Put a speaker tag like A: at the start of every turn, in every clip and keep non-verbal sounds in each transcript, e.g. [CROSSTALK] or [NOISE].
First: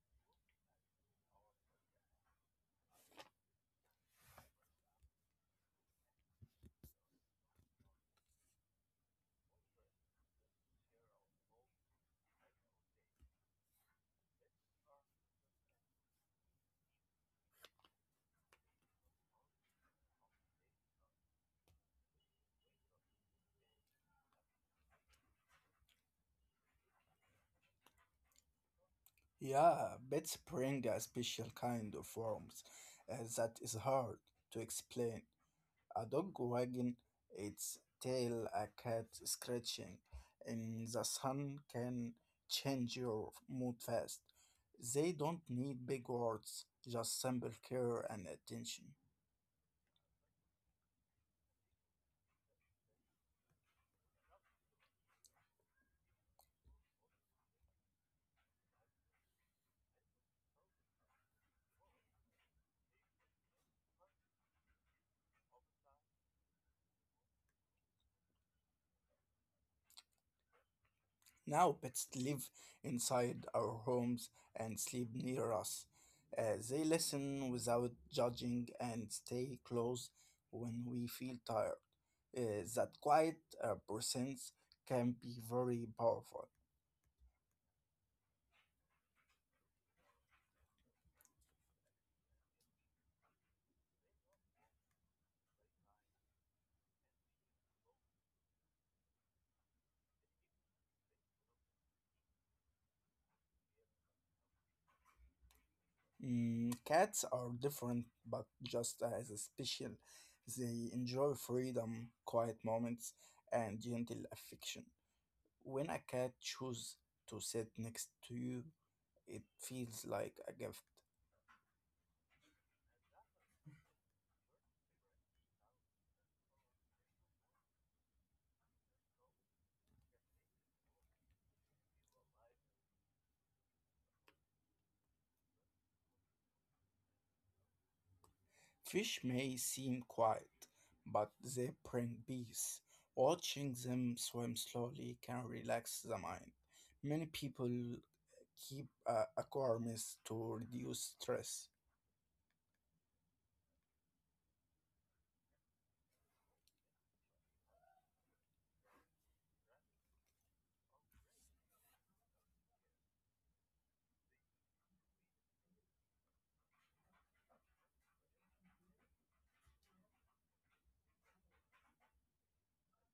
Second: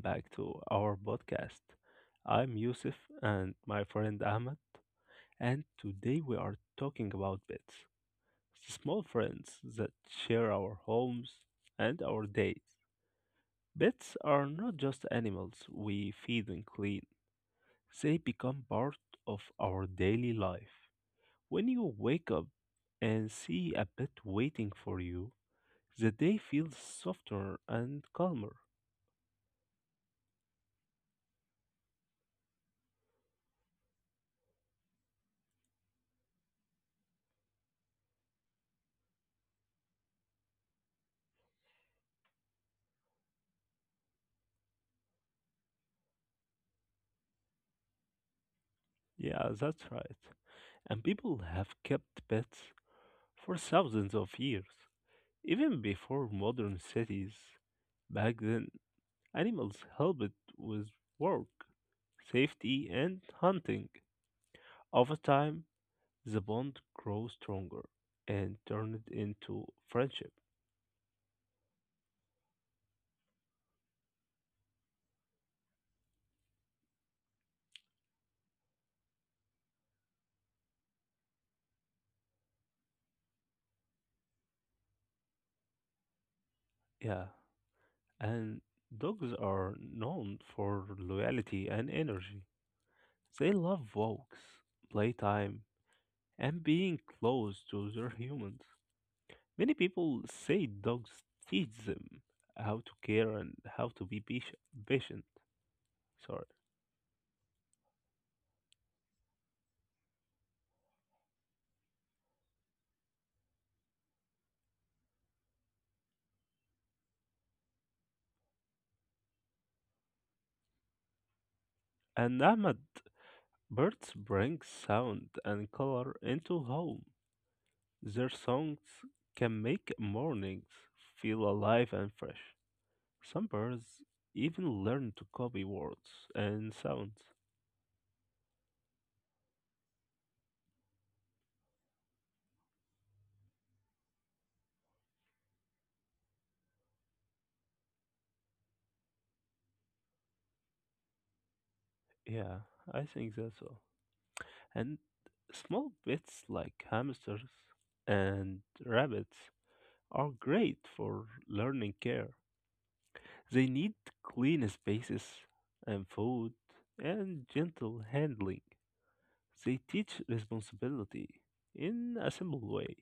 A: back to our podcast. I'm Yusuf and my friend Ahmed, and today we are talking about pets, the small friends that share our homes and our days. Pets are not just animals we feed and clean, they become part of our daily life. When you wake up and see a pet waiting for you, the day feels softer and calmer.
B: Yeah, bits bring a special kind of warmth that is hard to explain. A dog wagging its tail, a cat scratching in the sun can change your mood fast. They don't need big words, just simple care and attention.
A: Yeah, that's right, and people have kept pets for thousands of years. Even before modern cities, back then, animals helped with work, safety, and hunting. Over time, the bond grew stronger and turned into friendship.
B: Now pets live inside our homes and sleep near us. They listen without judging and stay close when we feel tired. That quiet presence can be very powerful.
A: Yeah, and dogs are known for loyalty and energy. They love walks, playtime, and being close to their humans. Many people say dogs teach them how to care and how to be patient. Sorry.
B: Mm, cats are different, but just as special. They enjoy freedom, quiet moments, and gentle affection. When a cat chooses to sit next to you, it feels like a gift.
A: And Ahmad, birds bring sound and color into home. Their songs can make mornings feel alive and fresh. Some birds even learn to copy words and sounds.
B: Fish may seem quiet, but they bring peace. Watching them swim slowly can relax the mind. Many people keep aquariums to reduce stress.
A: Yeah, I think that's all. And small pets like hamsters and rabbits are great for learning care. They need clean spaces and food and gentle handling. They teach responsibility in a simple way.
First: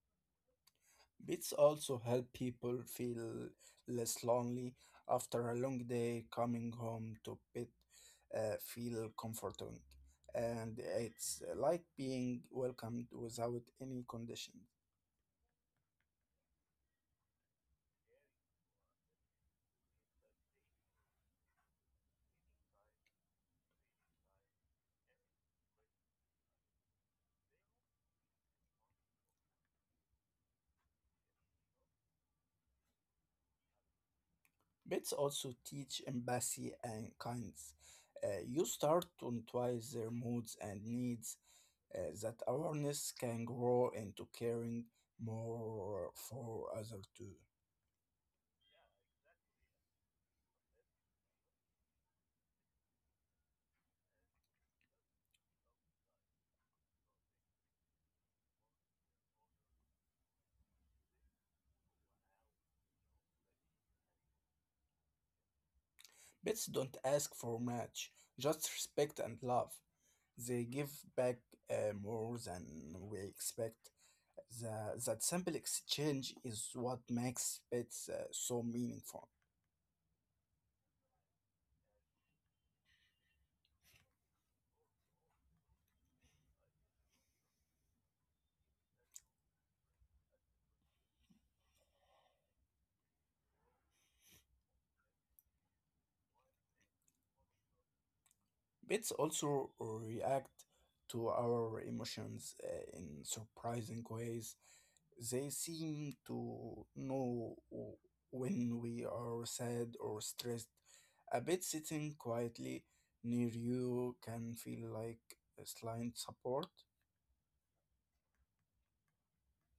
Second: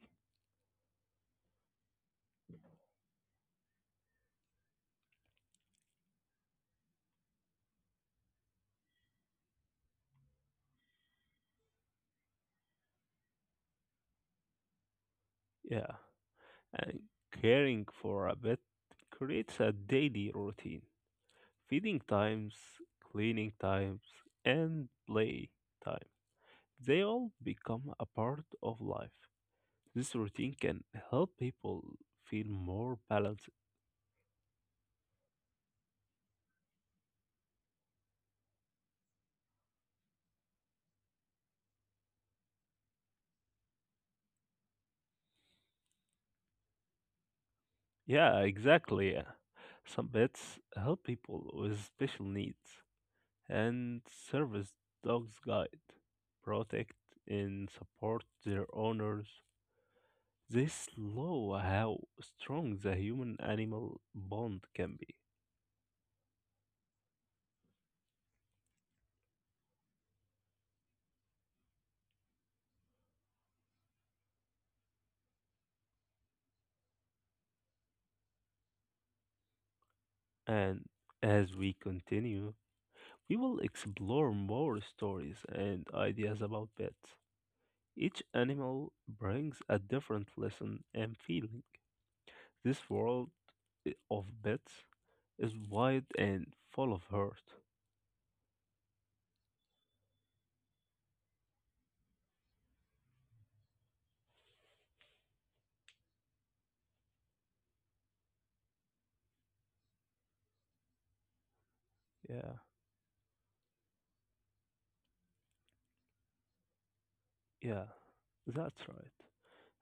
B: Pets also help people feel less lonely after a long day. Coming home to pet feel comforting, and it's like being welcomed without any condition.
A: Yeah, and caring for a pet creates a daily routine. Feeding times, cleaning times, and play time. They all become a part of life. This routine can help people feel more balanced.
B: Pets also teach empathy and kindness. You start to notice their moods and needs. That awareness can grow into caring more for others too.
A: Yeah, exactly. Some pets help people with special needs and serve as dogs guide, protect and support their owners. They slow how strong the human animal bond can be.
B: Pets don't ask for much, just respect and love. They give back more than we expect. That simple exchange is what makes pets so meaningful.
A: And as we continue, we will explore more stories and ideas about pets. Each animal brings a different lesson and feeling. This world of bits is wide and full of hurt.
B: Bits also react to our emotions in surprising ways. They seem to know when we are sad or stressed. A bit sitting
A: Yeah,
B: quietly near you can feel like a slight support.
A: yeah, that's right.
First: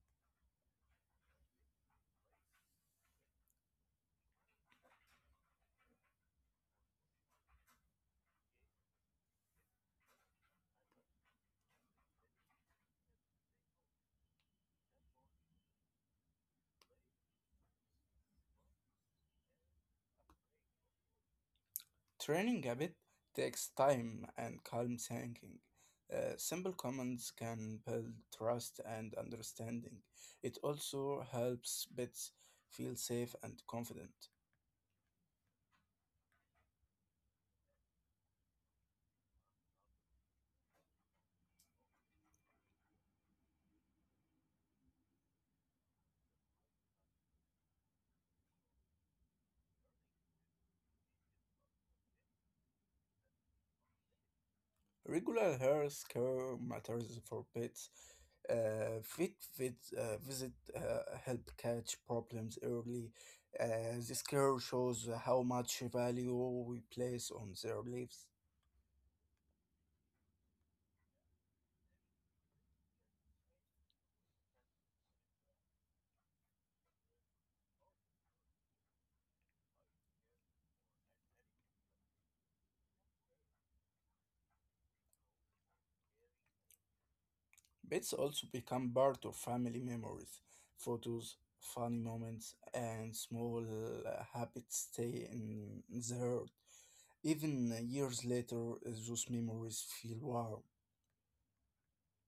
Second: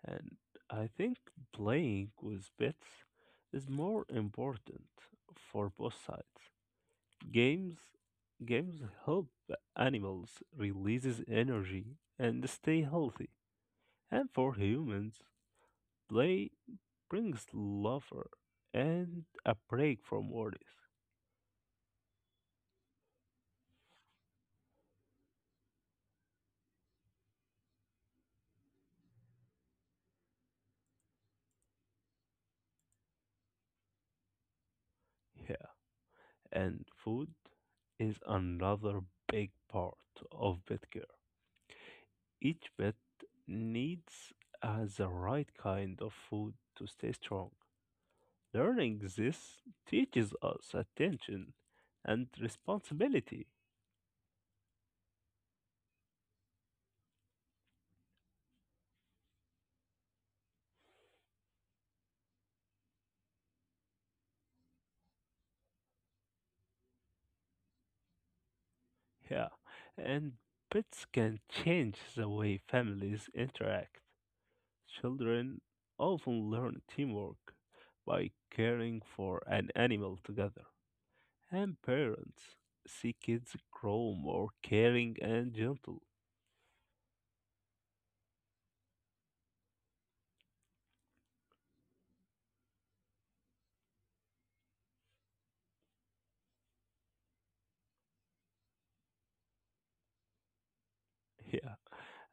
A: And I think playing with bits is more important for both sides. Games games help animals releases energy and stay healthy. And for humans, play brings laughter and a break from worries.
B: Training habit takes time and calm thinking. Simple comments can build trust and understanding. It also helps pets feel safe and confident.
A: [LAUGHS] And food is another big part of pet care. Each pet needs has the right kind of food to stay strong. Learning this teaches us attention and responsibility.
B: Regular health care matters for pets. Visit help catch problems early. This care shows how much value we place on their lives.
A: Yeah, and pets can change the way families interact. Children often learn teamwork by caring for an animal together. And parents see kids grow more caring and gentle.
B: Pets also become part of family memories. Photos, funny moments, and small habits stay in the heart. Even years later, those memories feel warm.
A: Yeah.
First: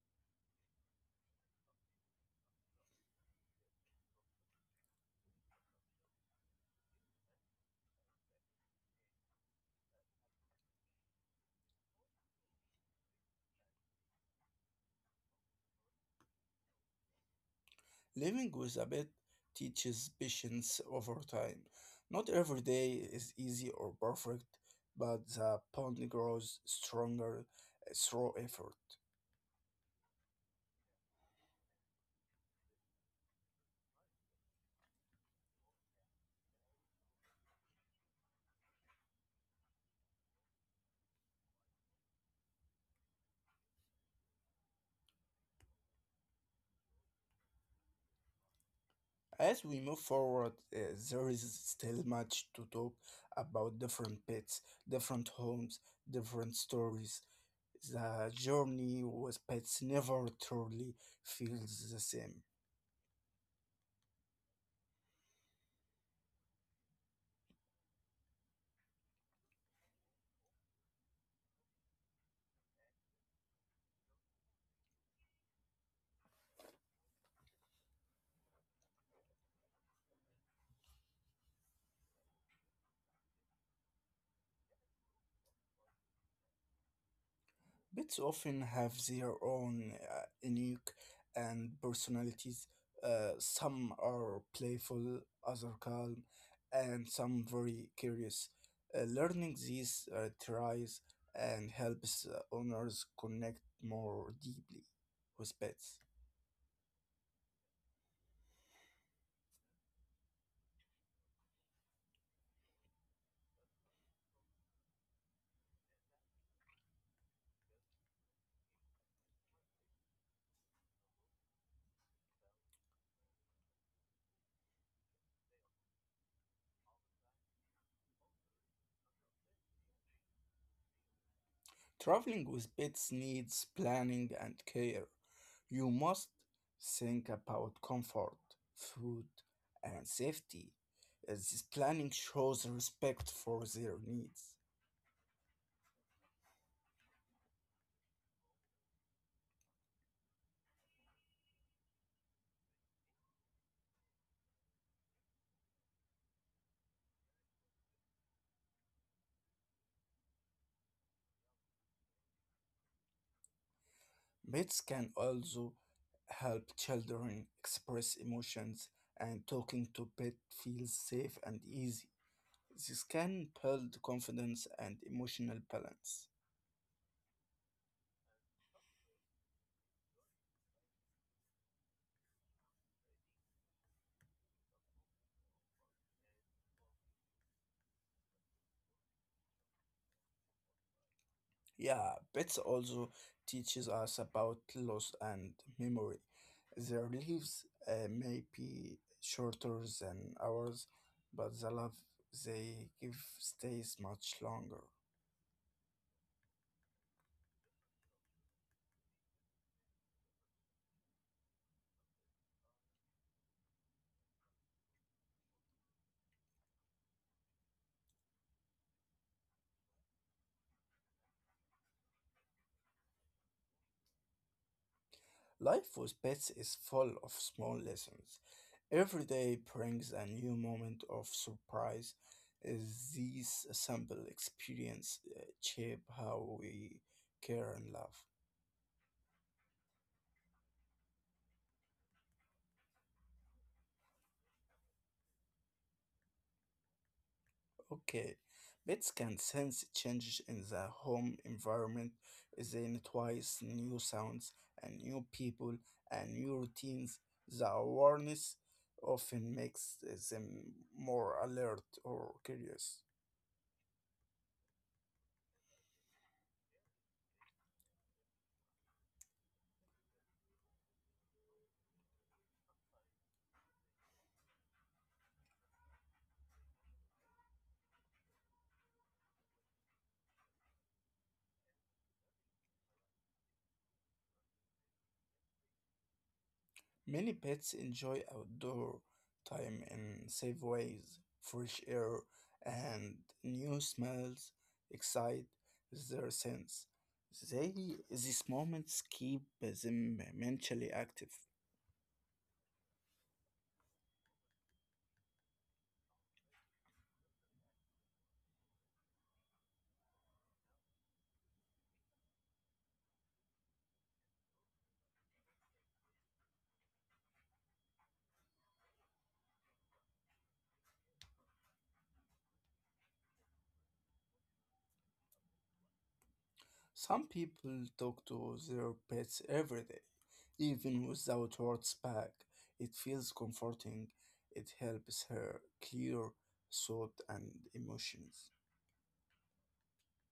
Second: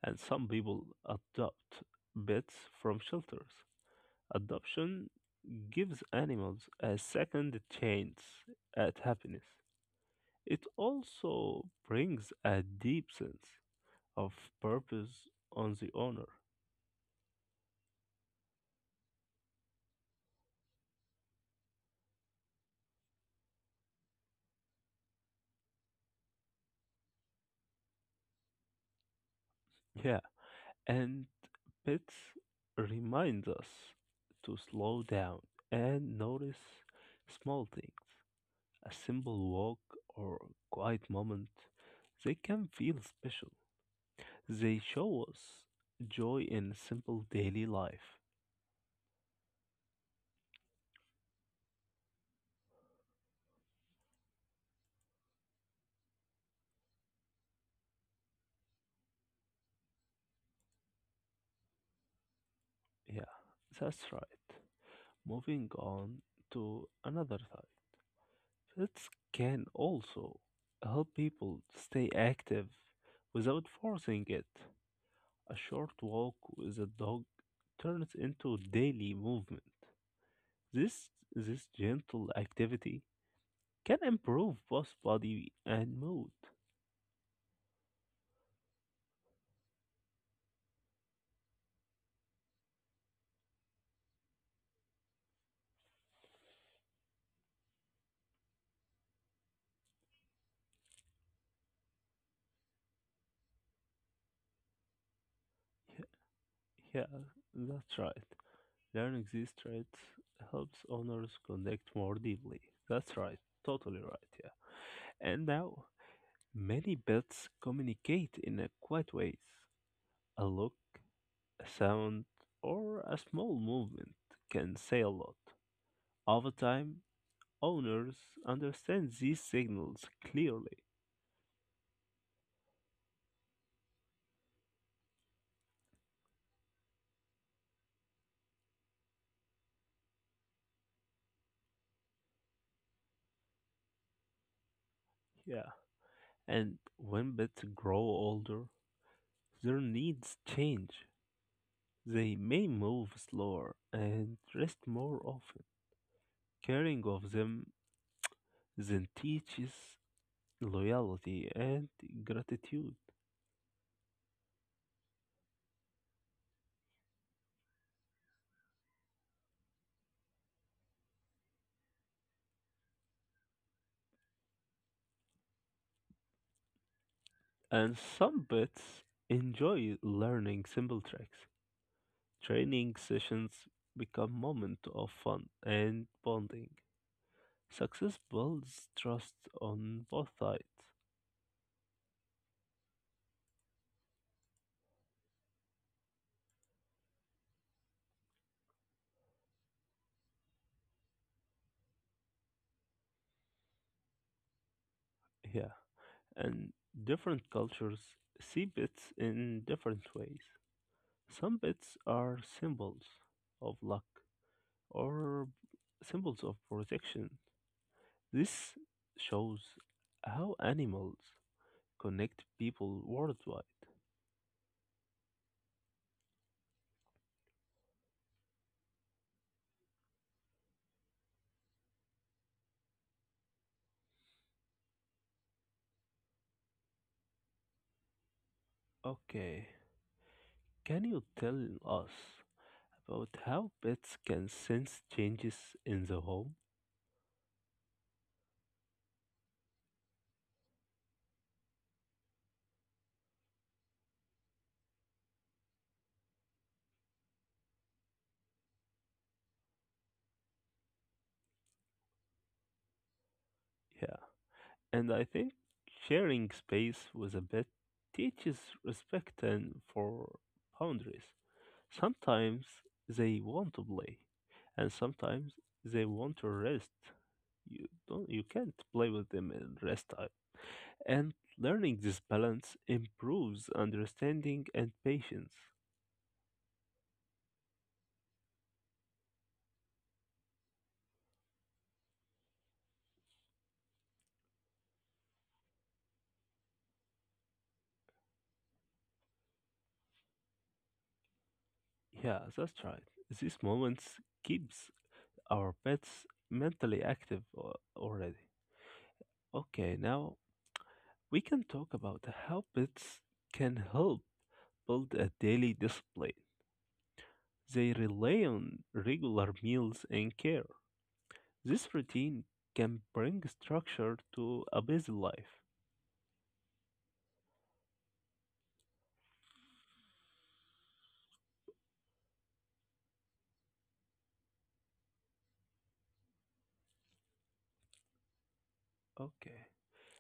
A: And some people adopt pets from shelters. Adoption gives animals a second chance at happiness. It also brings a deep sense of purpose on the owner.
B: Living with a pet teaches patience over time. Not every day is easy or perfect, but the bond grows stronger through effort.
A: Yeah. And pets remind us to slow down and notice small things, a simple walk, or quiet moment, they can feel special. They show us joy in simple daily life.
B: As we move forward, there is still much to talk about different pets, different homes, different stories. The journey with pets never truly feels the same.
A: Yeah, that's right. Moving on to another type. It can also help people stay active without forcing it. A short walk with a dog turns into daily movement. This gentle activity can improve both body and mood.
B: Pets often have their own unique and personalities. Some are playful, others calm, and some very curious. Learning these tries and helps owners connect more deeply with pets.
A: Yeah, that's right. Learning these traits helps owners connect more deeply. That's right, totally right, yeah. And now, many pets communicate in a quiet ways. A look, a sound, or a small movement can say a lot. Over time, owners understand these signals clearly.
B: Traveling with pets needs planning and care. You must think about comfort, food, and safety. As This planning shows respect for their needs.
A: Yeah. And when pets grow older, their needs change. They may move slower and rest more often. Caring of them then teaches loyalty and gratitude.
B: Pets can also help children express emotions, and talking to pet feels safe and easy. This can build confidence and emotional balance.
A: And some pets enjoy learning simple tricks. Training sessions become moments of fun and bonding. Success builds trust on both sides.
B: Yeah, pets also teaches us about loss and memory. Their lives may be shorter than ours, but the love they give stays much longer.
A: Yeah. And different cultures see bits in different ways. Some bits are symbols of luck, or symbols of protection. This shows how animals connect people worldwide.
B: Life with pets is full of small lessons. Every day brings a new moment of surprise. Is These simple experience shape how we care and love.
A: Okay, can you tell us about how pets can sense changes in the home?
B: Okay, pets can sense changes in the home environment. They notice new sounds and new people and new routines. The awareness often makes them more alert or curious.
A: Yeah, and I think sharing space with a pet teaches respect and for boundaries. Sometimes they want to play, and sometimes they want to rest. You don't you can't play with them in rest time. And learning this balance improves understanding and patience.
B: Many pets enjoy outdoor time in safe ways. Fresh air and new smells excite their sense. They, these moments keep them mentally active.
A: Yeah, that's right. These moments keeps our pets mentally active already. Okay, now we can talk about how pets can help build a daily discipline. They rely on regular meals and care. This routine can bring structure to a busy life.
B: Some people talk to their pets every day, even without words back. It feels comforting. It helps her clear thought and emotions.
A: Okay.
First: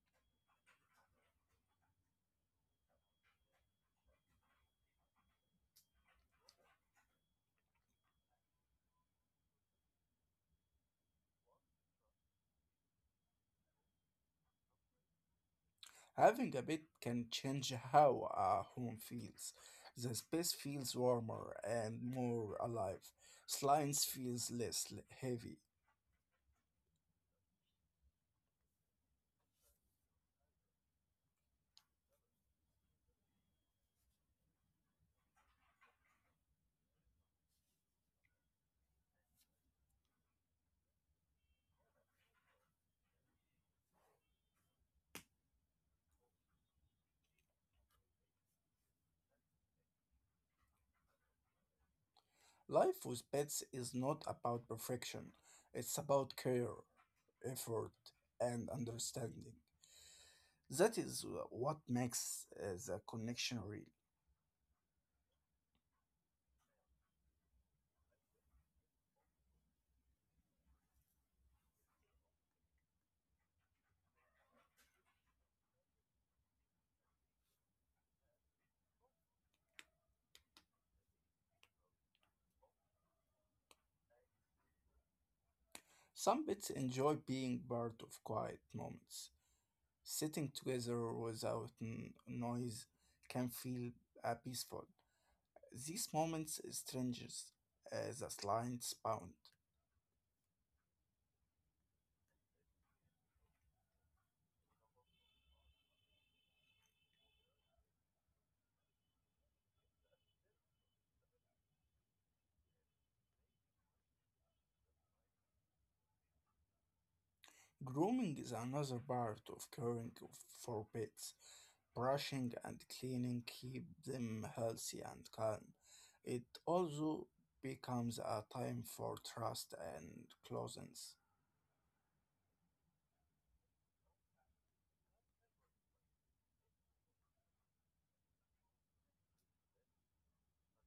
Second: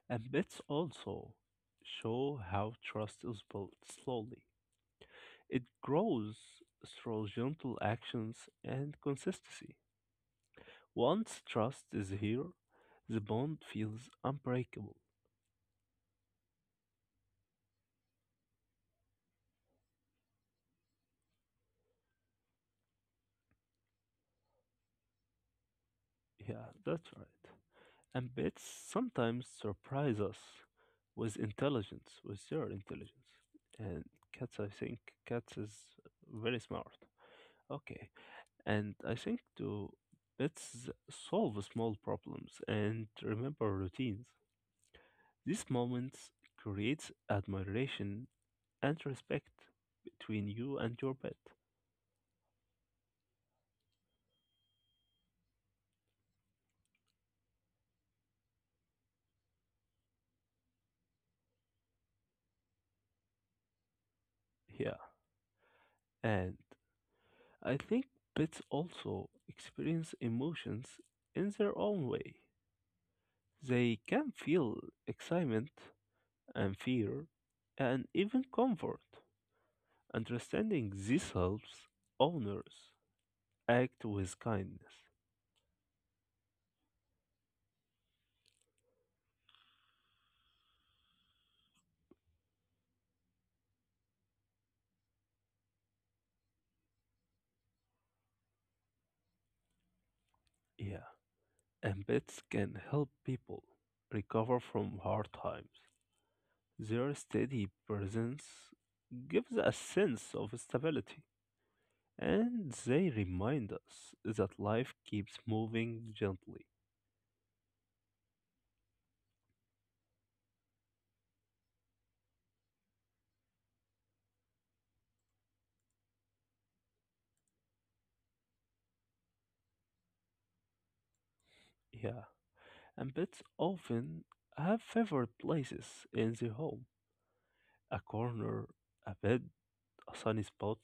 A: And bets also show how trust is built slowly. It grows through gentle actions and consistency. Once trust is here, the bond feels unbreakable.
B: Having a pet can change how a home feels. The space feels warmer and more alive. Silence feels heavy.
A: Yeah, that's right. And bets sometimes surprise us with intelligence, with their intelligence. And cats, I think, cats is very smart. Okay. And I think to let's solve small problems and remember routines. These moments creates admiration and respect between you and your pet.
B: Life with pets is not about perfection. It's about care, effort, and understanding. That is what makes the connection real.
A: Yeah. And I think pets also experience emotions in their own way. They can feel excitement and fear and even comfort. Understanding this helps owners act with kindness.
B: Some pets enjoy being part of quiet moments. Sitting together without noise can feel peaceful. These moments strangers as a slight bound.
A: Yeah, and pets can help people recover from hard times. Their steady presence gives a sense of stability, and they remind us that life keeps moving gently.
B: Grooming is another part of caring for pets. Brushing and cleaning keep them healthy and calm. It also becomes a time for trust and closeness.
A: Yeah, and pets often have favorite places in the home, a corner, a bed, a sunny spot,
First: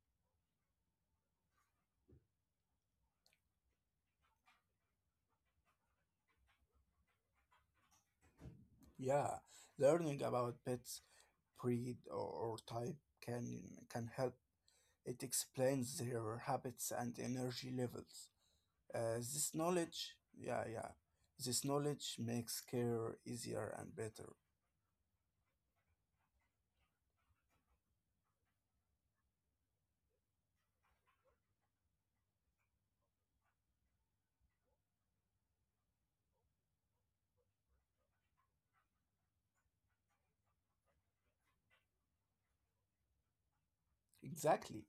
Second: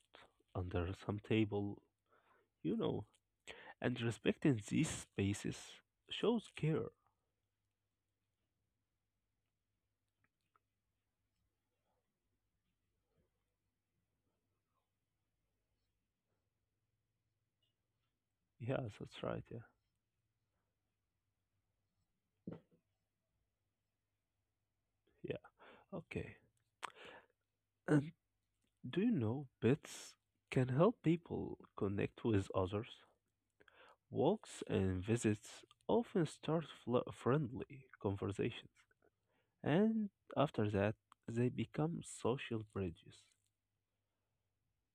A: under some table, you know. And respecting these spaces shows care.
B: Yeah, learning about pets' breed or type can can help. It explains their habits and energy levels.
A: Yeah, that's right,
B: This
A: yeah.
B: knowledge, yeah, this knowledge makes care easier and better.
A: Yeah. Okay. And do you know pets can help people connect with others? Walks and visits often start friendly conversations, and after that, they become social bridges.
B: Exactly.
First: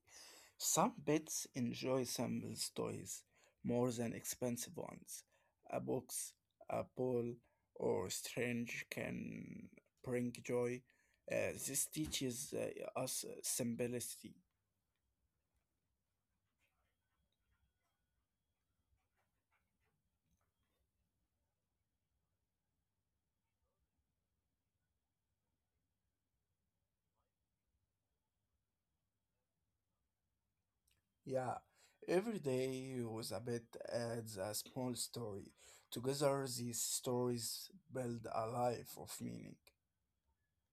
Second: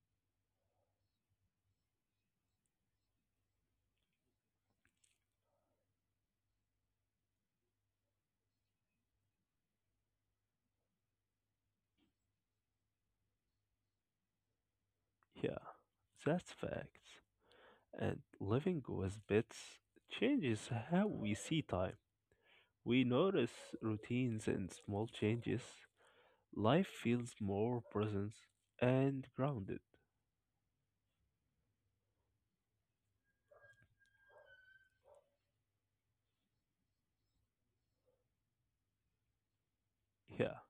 B: Some pets enjoy simple toys more than expensive ones. A box, a ball, or strange can bring joy. This teaches us simplicity.
A: Yeah, that's facts. And living with pets changes how we see time. We notice routines and small changes. Life feels more present and grounded.
B: Yeah, every day was a bit adds a small story. Together, these stories build a life of meaning.
A: Yeah.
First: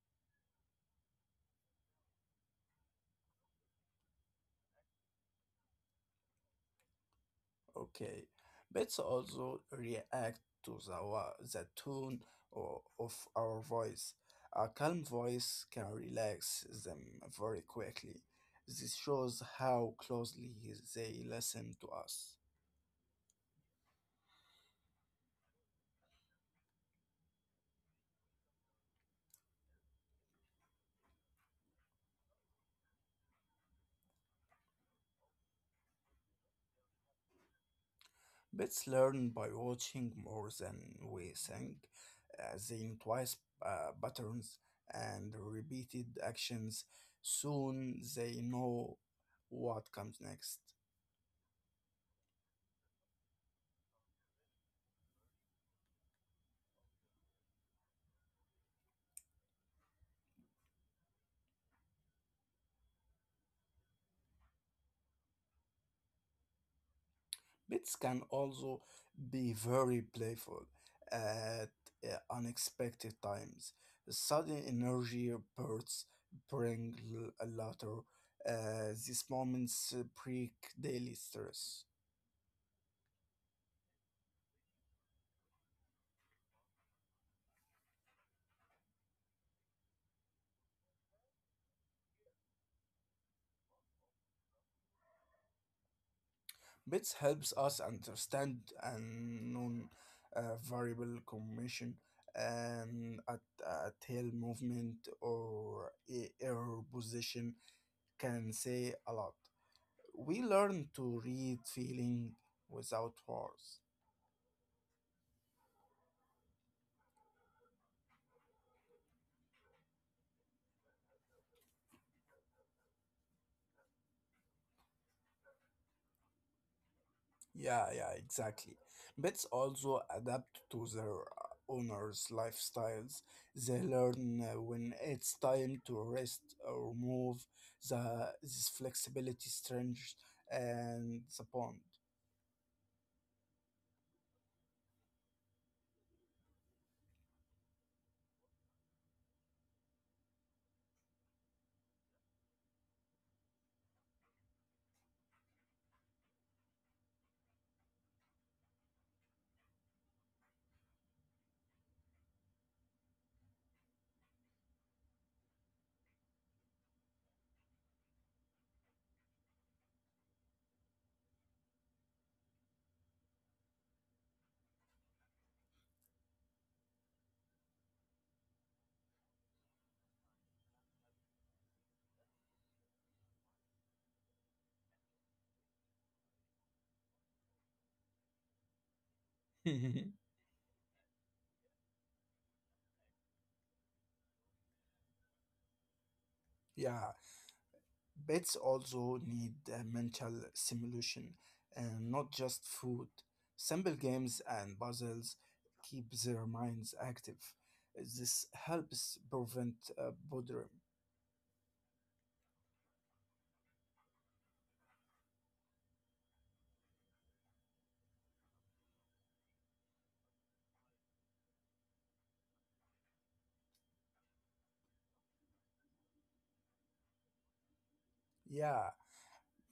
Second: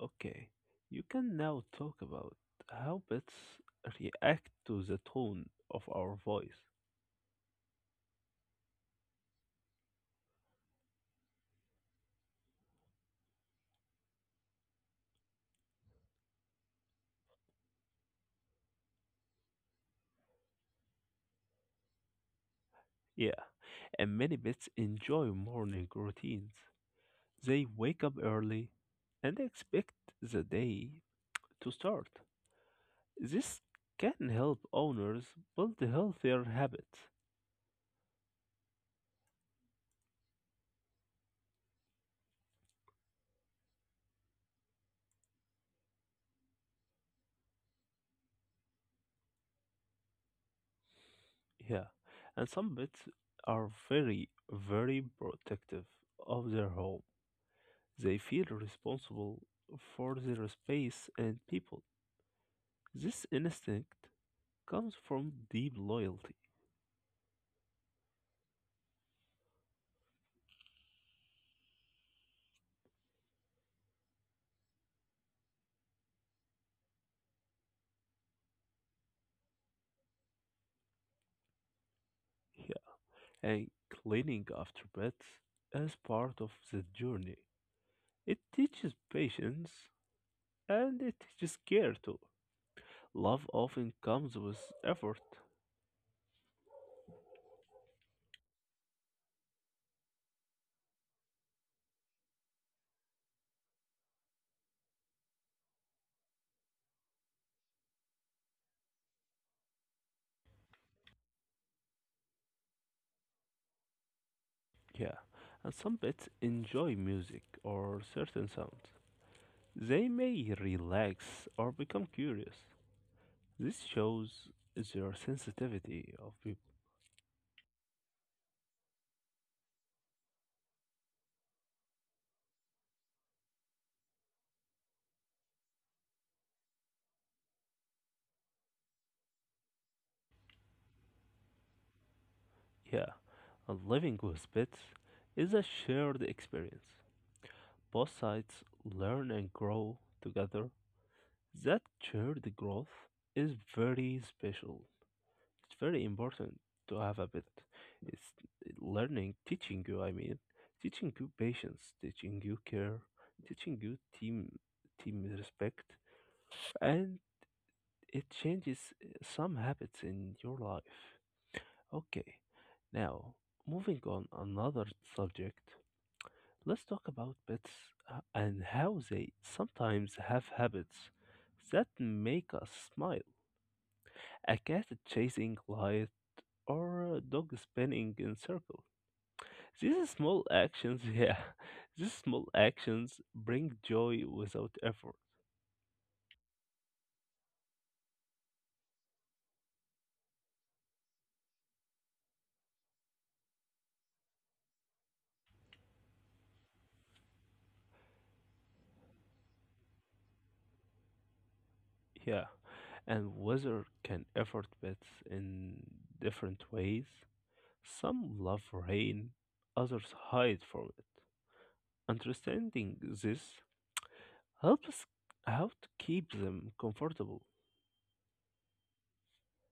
A: Okay, you can now talk about how pets react to the tone of our voice.
B: Okay, bits also react to the tone of our voice. A calm voice can relax them very quickly. This shows how closely they listen to us.
A: Yeah, and many pets enjoy morning routines. They wake up early and expect the day to start. This can help owners build healthier habits.
B: Pets learn by watching more than we think. They notice patterns and repeated actions. Soon they know what comes next.
A: Yeah, and some pets are very, very protective of their home. They feel responsible for their space and people. This instinct comes from deep loyalty.
B: Pets can also be very playful at unexpected times. Sudden energy bursts bring laughter. These moments break daily stress.
A: Yeah, and cleaning after pets as part of the journey. It teaches patience and it teaches care too. Love often comes with effort.
B: Bits helps us understand and non variable commission and a tail movement or a error position can say a lot. We learn to read feeling without words.
A: Yeah, and some pets enjoy music or certain sounds. They may relax or become curious. This shows their sensitivity of people.
B: Yeah, exactly. Pets also adapt to their owners' lifestyles. They learn when it's time to rest or move. The this flexibility strengthens and the bond.
A: Yeah, and living with pets is a shared experience. Both sides learn and grow together, that shared growth is very special. It's very important to have a bit. It's learning, teaching you, I mean, teaching you patience, teaching you care, teaching you team respect, and it changes some habits in your life. Okay, now moving on another subject. Let's talk about pets and how they sometimes have habits that make us smile. A cat chasing light or a dog spinning in circles. These
B: [LAUGHS]
A: small actions, [LAUGHS] yeah, these small actions bring joy without effort.
B: Yeah, pets also need mental stimulation and not just food. Simple games and puzzles keep their minds active. This helps prevent boredom.
A: Yeah, and weather can effort pets in different ways. Some love rain, others hide from it. Understanding this helps how to keep them comfortable.
B: Yeah,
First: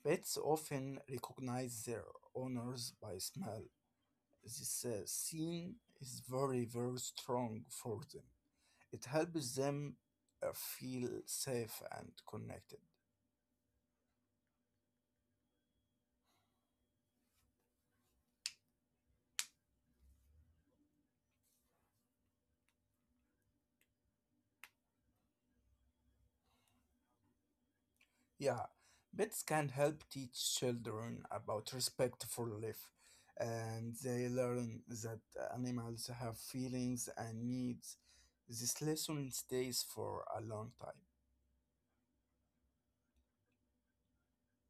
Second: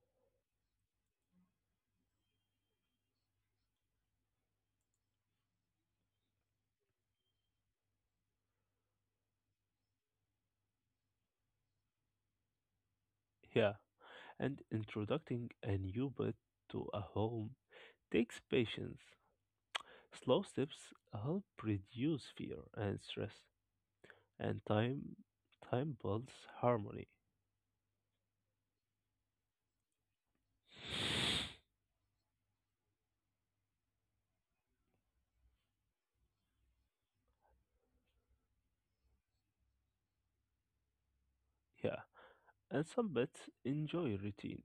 B: pets often recognize their owners by smell. This scene is very, very strong for them. It helps them feel safe and connected.
A: Yeah, and introducing a new pet to a home takes patience. Slow steps help reduce fear and stress, and time builds harmony.
B: Yeah, pets can help teach children about respect for life, and they learn that animals have feelings and needs. This lesson stays for a long time.
A: Yeah, and some pets enjoy routine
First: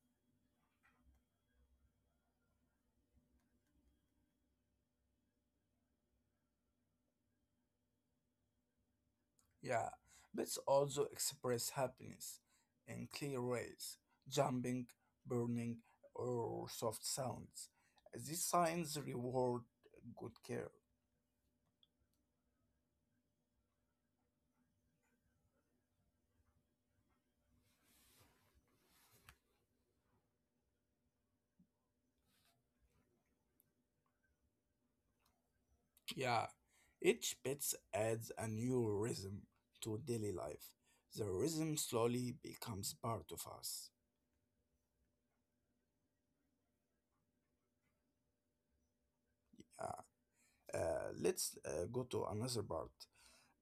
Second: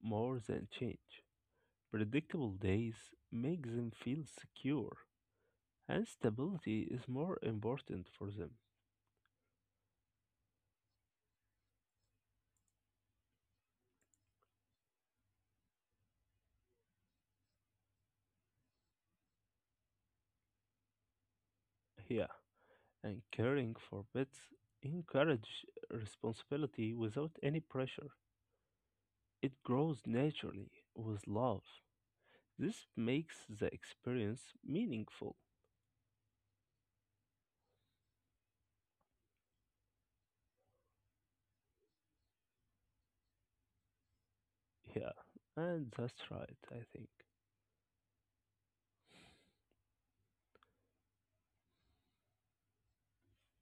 A: more than change. Predictable days make them feel secure, and stability is more important for them.
B: Yeah, pets also express happiness in clear ways jumping, burning, or soft sounds. These signs reward good care.
A: Yeah, and caring for pets encourage responsibility without any pressure. It grows naturally with love. This makes the experience meaningful.
B: Yeah, each pet adds a new rhythm to daily life. The rhythm slowly becomes part of us.
A: Yeah, and that's right, I think.
B: Yeah. Let's go to another part.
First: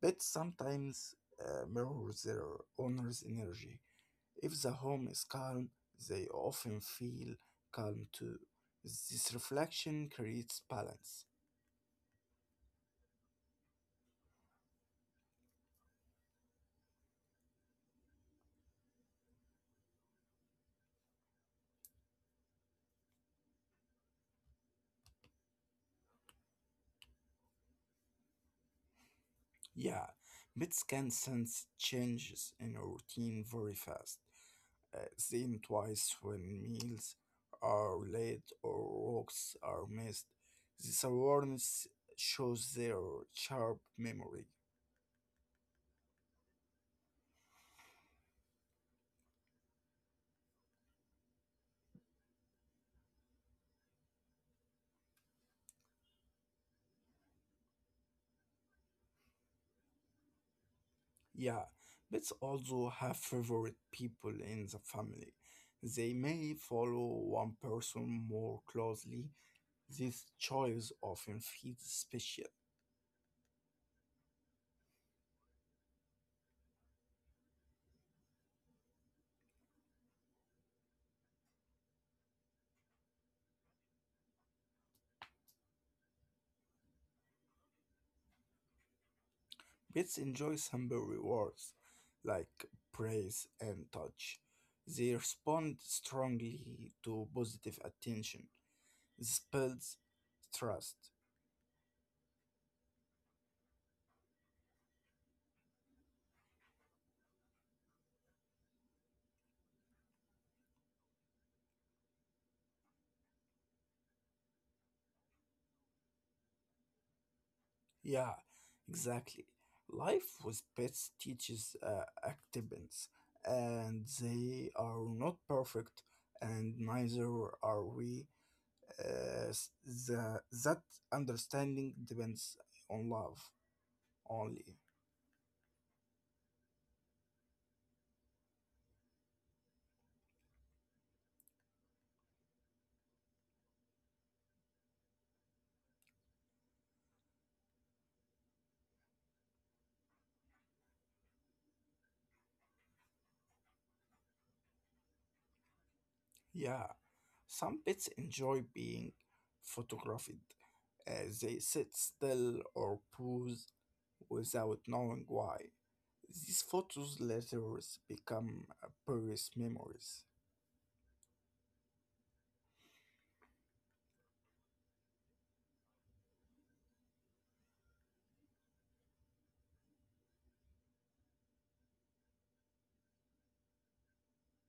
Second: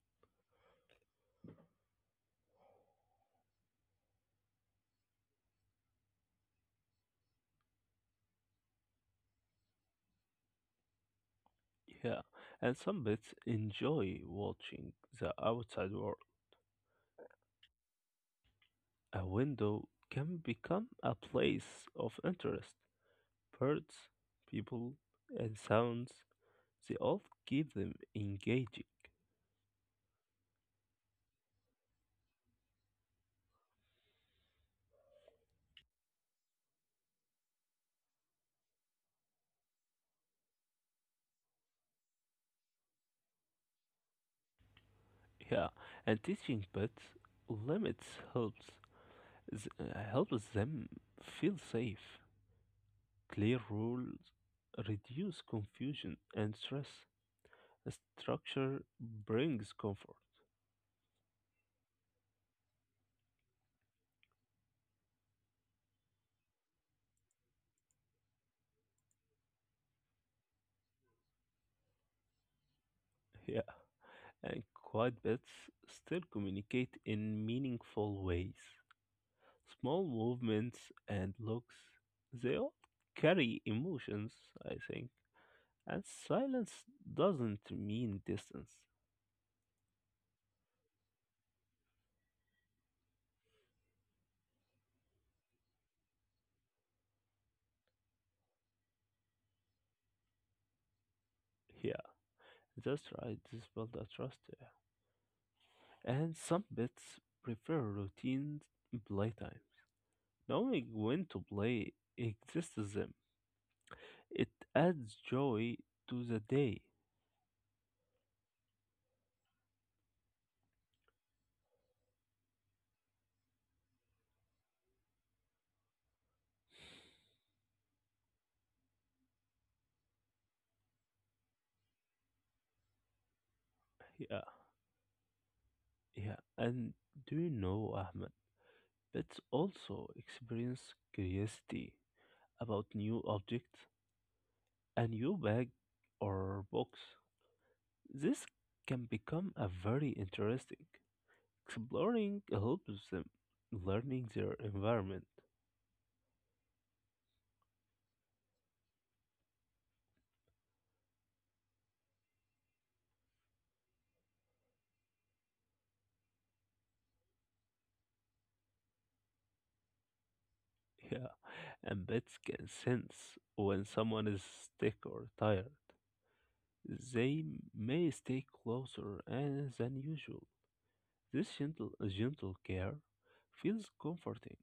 B: Pets sometimes mirror their owner's energy. If the home is calm, they often feel calm too. This reflection creates balance.
A: Yeah, and some pets enjoy watching the outside world. A window can become a place of interest. Birds, people, and sounds, they all keep them engaging.
B: Yeah, pets can sense changes in our routine very fast. Seeing twice when meals are late or walks are missed. This awareness shows their sharp memory.
A: Yeah, and teaching pets limits helps helps them feel safe. Clear rules reduce confusion and stress. Structure brings comfort.
B: Yeah, pets also have favorite people in the family. They may follow one person more closely. These choices often feed special.
A: Yeah, and quiet pets still communicate in meaningful ways. Small movements and looks, they all carry emotions, I think. And silence doesn't mean distance.
B: Pets enjoy simple rewards like praise and touch. They respond strongly to positive attention. This builds trust.
A: Yeah, that's right. This build a trust, yeah. And some pets prefer routine playtime. Knowing when to play exists them. It adds joy to the day.
B: Yeah, exactly. Life with pets teaches acceptance, and they are not perfect, and neither are we. That understanding depends on love
A: Yeah,
B: only.
A: yeah. And do you know, Ahmed, pets also experience curiosity about new objects, a new bag or box. This can become a very interesting. Exploring helps them learning their environment.
B: Yeah, some pets enjoy being photographed. They sit still or pose without knowing why. These photos later become purest memories.
A: [LAUGHS] And pets can sense when someone is sick or tired. They may stay closer and than usual. This gentle care feels comforting.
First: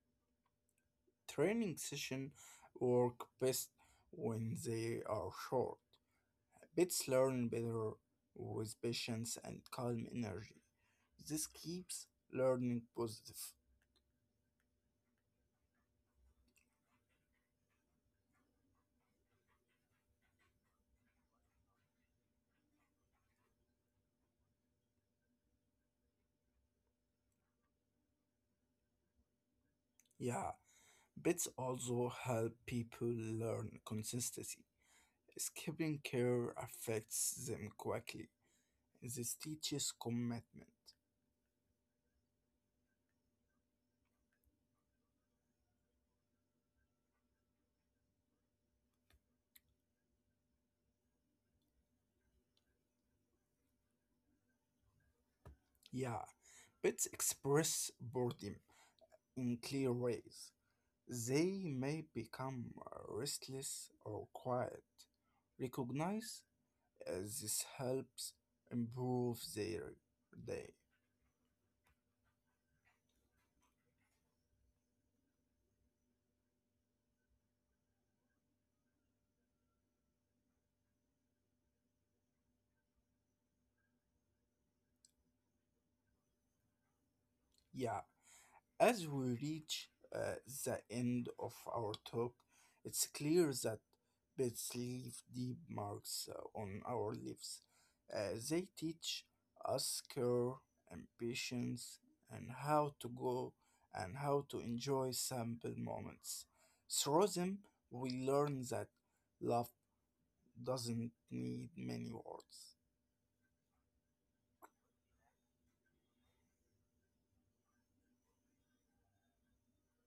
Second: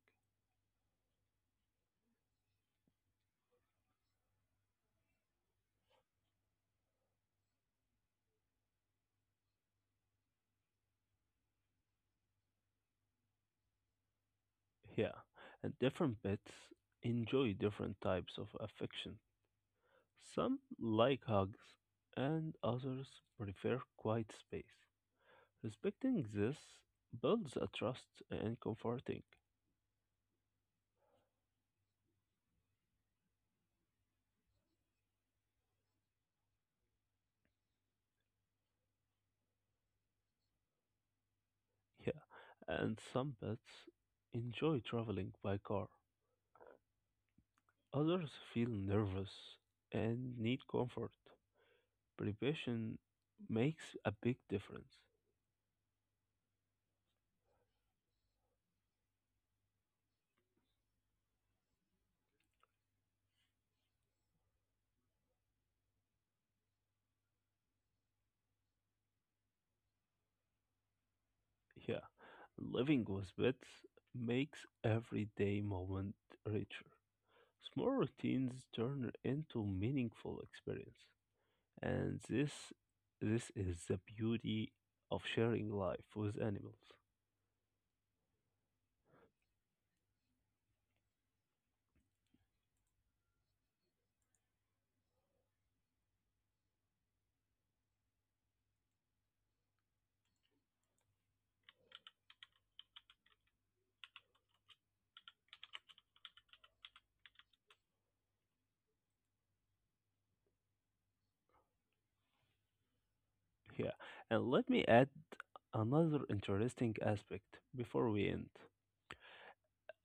B: Training sessions work best when they are short. Pets learn better with patience and calm energy. This keeps learning positive.
A: Yeah, and different pets enjoy different types of affection. Some like hugs, and others prefer quiet space. Respecting this builds a trust and comforting.
B: Yeah, bits also help people learn consistency. Skipping care affects them quickly. This teaches commitment.
A: Yeah, and some pets enjoy traveling by car. Others feel nervous and need comfort. Prevention makes a big difference.
B: Yeah, pets express boredom in clear ways. They may become restless or quiet. Recognize this helps improve their day.
A: Yeah, living with pets makes everyday moment richer. Small routines turn into meaningful experience, and this is the beauty of sharing life with animals.
B: Yeah, as we reach uh, the end of our talk, it's clear that pets leave deep marks on our lives. They teach us care and patience and how to enjoy simple moments. Through them, we learn that love doesn't need many words.
A: Yeah, and let me add another interesting aspect before we end,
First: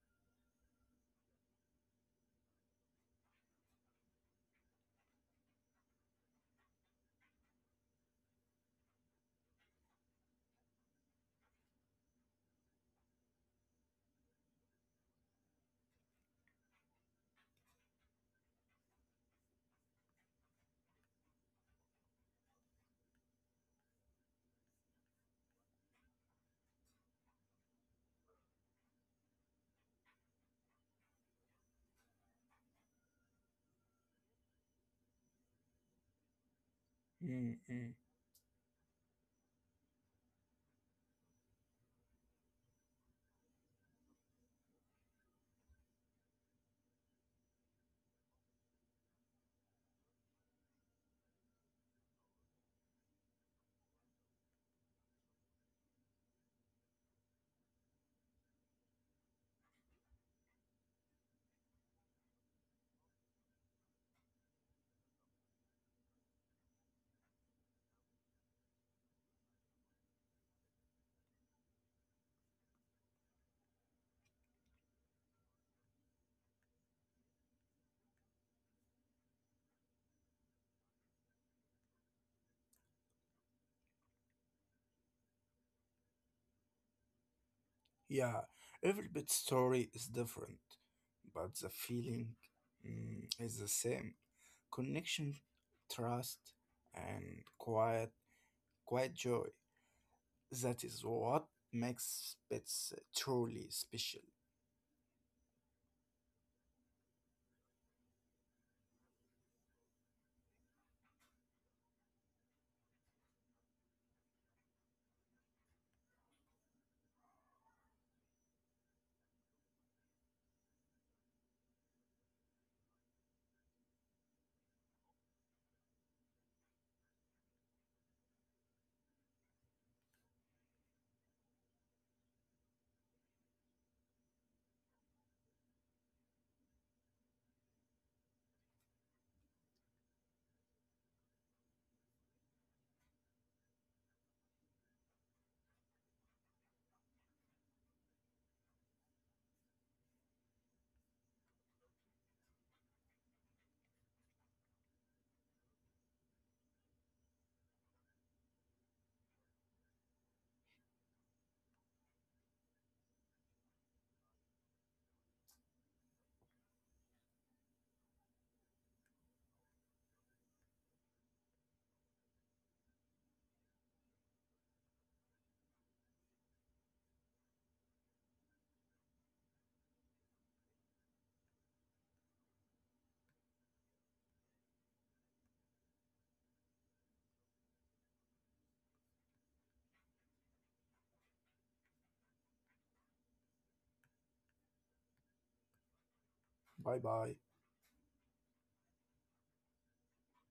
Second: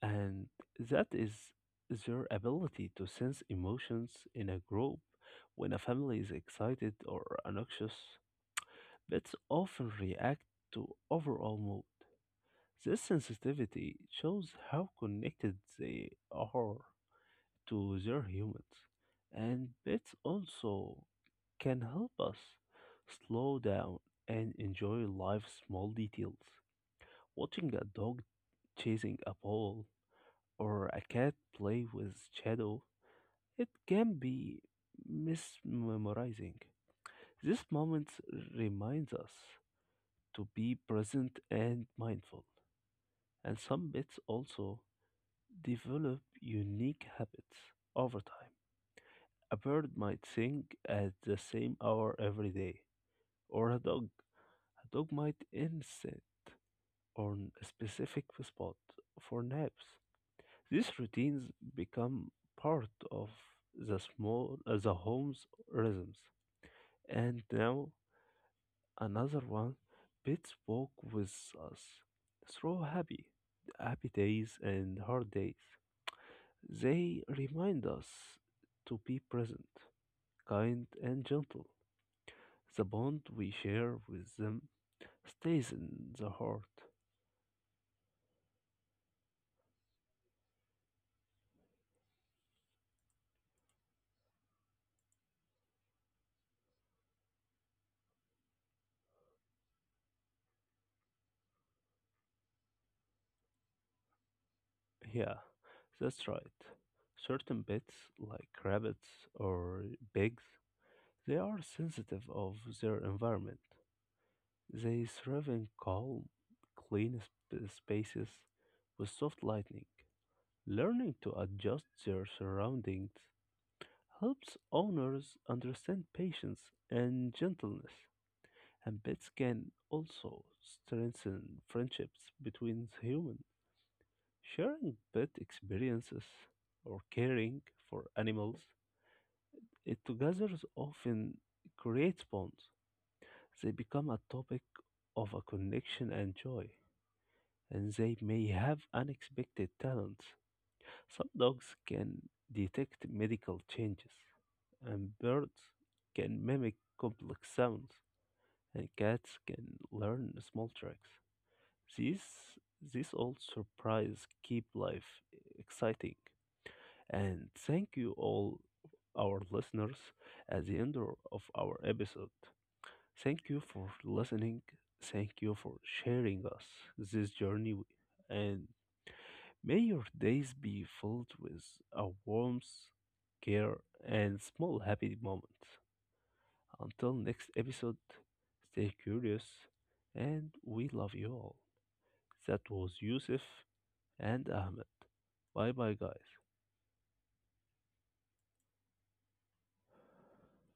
A: and that is their ability to sense emotions in a group when a family is excited or anxious. Pets often react to overall mood. This sensitivity shows how connected they are to their humans, and pets also can help us slow down and enjoy life's small details. Watching a dog chasing a ball or a cat play with shadow, it can be mesmerizing.
B: Hmm,
A: These
B: hmm.
A: moments reminds us to be present and mindful, and some pets also develop unique habits over time. A bird might sing at the same hour every day, or a dog. A dog might insist on a specific spot for naps. These routines become part of the home's rhythms. And now another one, pets walk with us through happy days and hard days. They remind us to be present, kind and gentle. The bond we share with them stays in the heart.
B: Yeah, every pet story is different, but the feeling is the same. Connection, trust, and quiet joy. That is what makes pets truly special.
A: Yeah, that's right. Certain pets like rabbits or pigs, they are sensitive of their environment. They thrive in calm, clean spaces with soft lighting. Learning to adjust their surroundings helps owners understand patience and gentleness, and pets can also strengthen friendships between humans. Sharing pet experiences or caring for animals, it together often creates bonds. They become a topic of a connection and joy, and they may have unexpected talents. Some dogs can detect medical changes, and birds can mimic complex sounds, and cats can learn small tricks. These this all surprise keep life exciting. And thank you all our listeners at the end of our episode. Thank you for listening. Thank you for sharing us this journey. And may your days be filled with a warmth, care, and small happy moments. Until next episode, stay curious and we love you all. That was Yusuf and Ahmed. Bye bye, guys.
B: Bye bye.